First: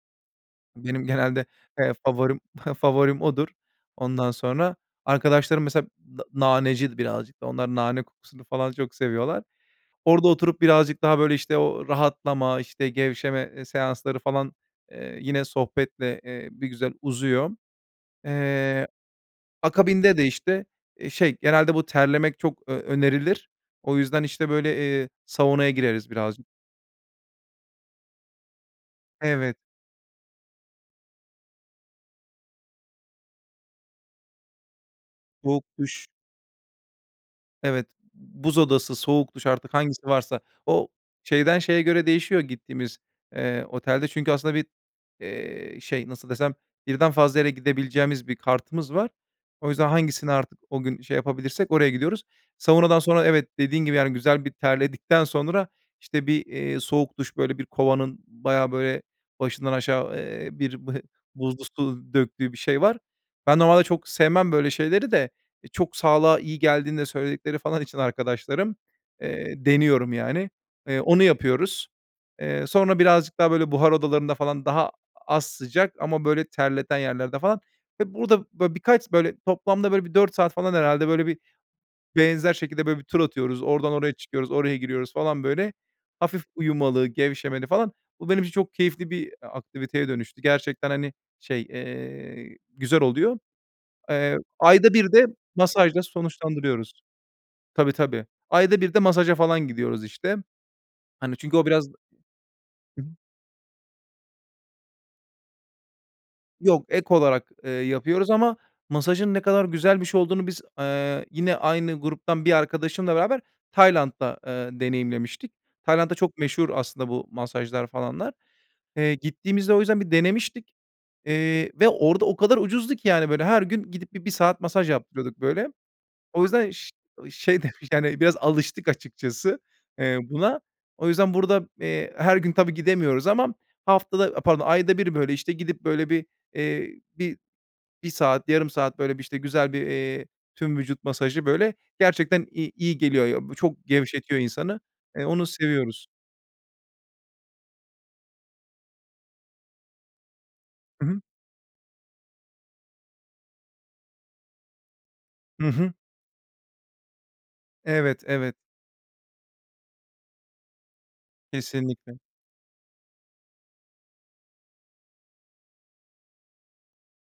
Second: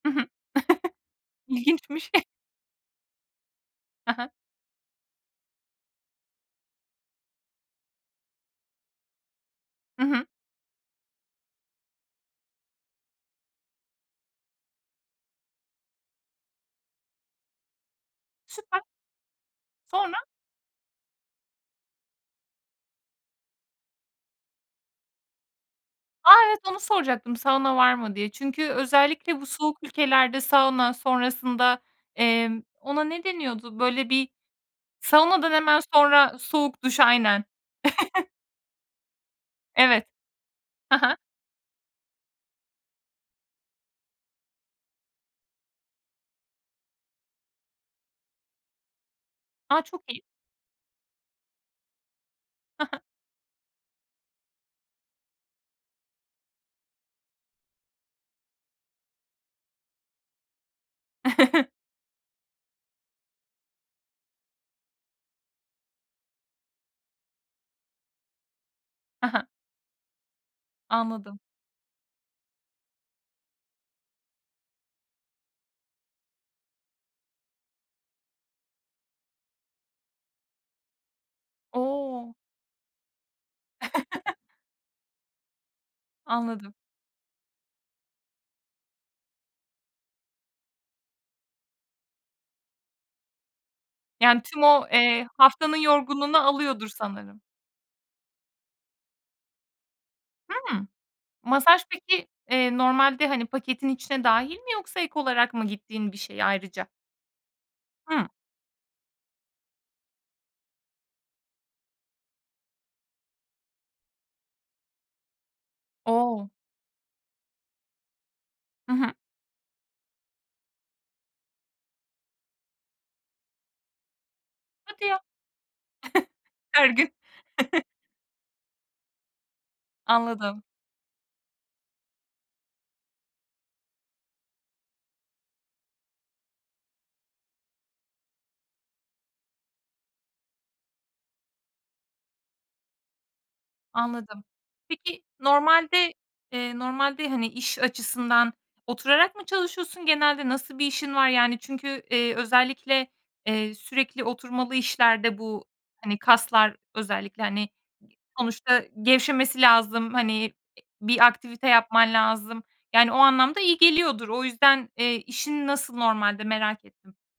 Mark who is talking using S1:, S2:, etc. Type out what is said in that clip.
S1: Hı hı.
S2: Benim genelde, eee,
S1: İlginçmiş.
S2: favorim favorim odur.
S1: Hı hı.
S2: Ondan sonra, arkadaşlarım mesela na naneci birazcık daha, onlar nane kokusunu falan çok seviyorlar.
S1: Hı hı.
S2: Orada oturup birazcık daha, böyle, işte, o rahatlama, işte, gevşeme, eee, seansları falan, eee, yine sohbetle, eee, bir güzel uzuyor.
S1: Süper.
S2: Eee,
S1: Sonra?
S2: akabinde de, işte, eee, şey, genelde bu terlemek çok, eee, önerilir. O yüzden, işte, böyle, eee, saunaya gireriz
S1: A!
S2: birazcık.
S1: Evet onu soracaktım, sauna var mı diye. Çünkü özellikle bu
S2: Evet.
S1: soğuk ülkelerde sauna sonrasında, emm, ona ne deniyordu? Böyle, bir saunadan
S2: Soğuk
S1: hemen
S2: duş.
S1: sonra Soğuk duş, aynen.
S2: Evet. Buz odası, soğuk duş, artık
S1: Evet.
S2: hangisi varsa. O
S1: Ha ha.
S2: şeyden şeye göre değişiyor, gittiğimiz, eee, otelde çünkü aslında bir, eee, şey, nasıl desem, birden fazla yere gidebileceğimiz bir kartımız var. O
S1: A,
S2: yüzden
S1: çok iyi.
S2: hangisini artık o gün şey yapabilirsek oraya gidiyoruz.
S1: Hı
S2: Saunadan
S1: hı.
S2: sonra evet, dediğin gibi, yani, güzel bir terledikten sonra, işte, bir, eee, soğuk duş, böyle, bir kovanın bayağı, böyle, başından aşağı, eee, bir b buzlu su döktüğü bir şey var. Ben normalde çok sevmem böyle şeyleri de, e, çok sağlığa iyi geldiğini de söyledikleri falan için arkadaşlarım,
S1: Hı hı.
S2: eee, deniyorum, yani. Eee, onu
S1: Anladım.
S2: yapıyoruz. Eee, sonra birazcık daha, böyle, buhar odalarında falan daha az sıcak ama, böyle, terleten yerlerde falan ve burada, böyle, birkaç, böyle, toplamda, böyle, bir 4 saat falan herhâlde, böyle, bir
S1: O!
S2: benzer şekilde, böyle bir, tur atıyoruz. Oradan oraya çıkıyoruz, oraya giriyoruz falan, böyle, hafif
S1: Anladım.
S2: uyumalı, gevşemeli falan. Bu benim için çok keyifli bir, eee, aktiviteye dönüştü. Gerçekten, hani, şey, eee, güzel oluyor. Eee,
S1: Yani, tüm o,
S2: ayda 1 de
S1: eee, haftanın
S2: masajla
S1: yorgunluğunu alıyordur
S2: sonuçlandırıyoruz.
S1: sanırım.
S2: Tabii, tabii. Ayda 1 de masaja falan gidiyoruz, işte.
S1: Hımm?
S2: Hani, çünkü o
S1: Masaj
S2: biraz
S1: peki, eee,
S2: [unintelligible]
S1: normalde, hani, paketin içine dâhil mi yoksa ek olarak mı gittiğin bir şey
S2: Yok,
S1: ayrıca?
S2: ek olarak, eee,
S1: Hıı.
S2: yapıyoruz ama masajın ne kadar güzel bir şey olduğunu biz, eee, yine aynı gruptan bir arkadaşımla beraber Tayland'da, eee, deneyimlemiştik. Tayland'da çok
S1: O!
S2: meşhur aslında bu masajlar falanlar.
S1: Hı hı.
S2: Eee, gittiğimizde o yüzden bir denemiştik. Eee, ve orada o kadar ucuzdu ki yani, böyle, her gün gidip bir 1 saat masaj
S1: Hadi ya!
S2: yaptırıyorduk, böyle. O yüzden ş
S1: Her gün.
S2: ı şey demiş yani biraz alıştık açıkçası, eee, buna.
S1: Anladım.
S2: O yüzden burada, eee, her gün tabii, gidemiyoruz ama haftada a pardon ayda 1 böyle, işte, gidip, böyle, bir, eee, bir 1 saat, yarım saat, böyle, bir, işte, güzel bir, eee, tüm vücut masajı, böyle, gerçekten, i iyi geliyor ya. Çok gevşetiyor
S1: Anladım.
S2: insanı.
S1: Peki
S2: Eee, onu seviyoruz.
S1: normalde eee, normalde, hani, iş açısından, oturarak mı çalışıyorsun genelde? Nasıl bir
S2: Hı
S1: işin
S2: hı.
S1: var? Yani, çünkü, eee, özellikle, eee, sürekli oturmalı işlerde bu,
S2: Hı hı.
S1: hani, kaslar özellikle, hani,
S2: Evet, evet.
S1: sonuçta gevşemesi lazım, hani, bir aktivite yapman
S2: Kesinlikle.
S1: lazım. Yani, o anlamda iyi geliyordur. O yüzden, eee, işin nasıl normalde merak ettim.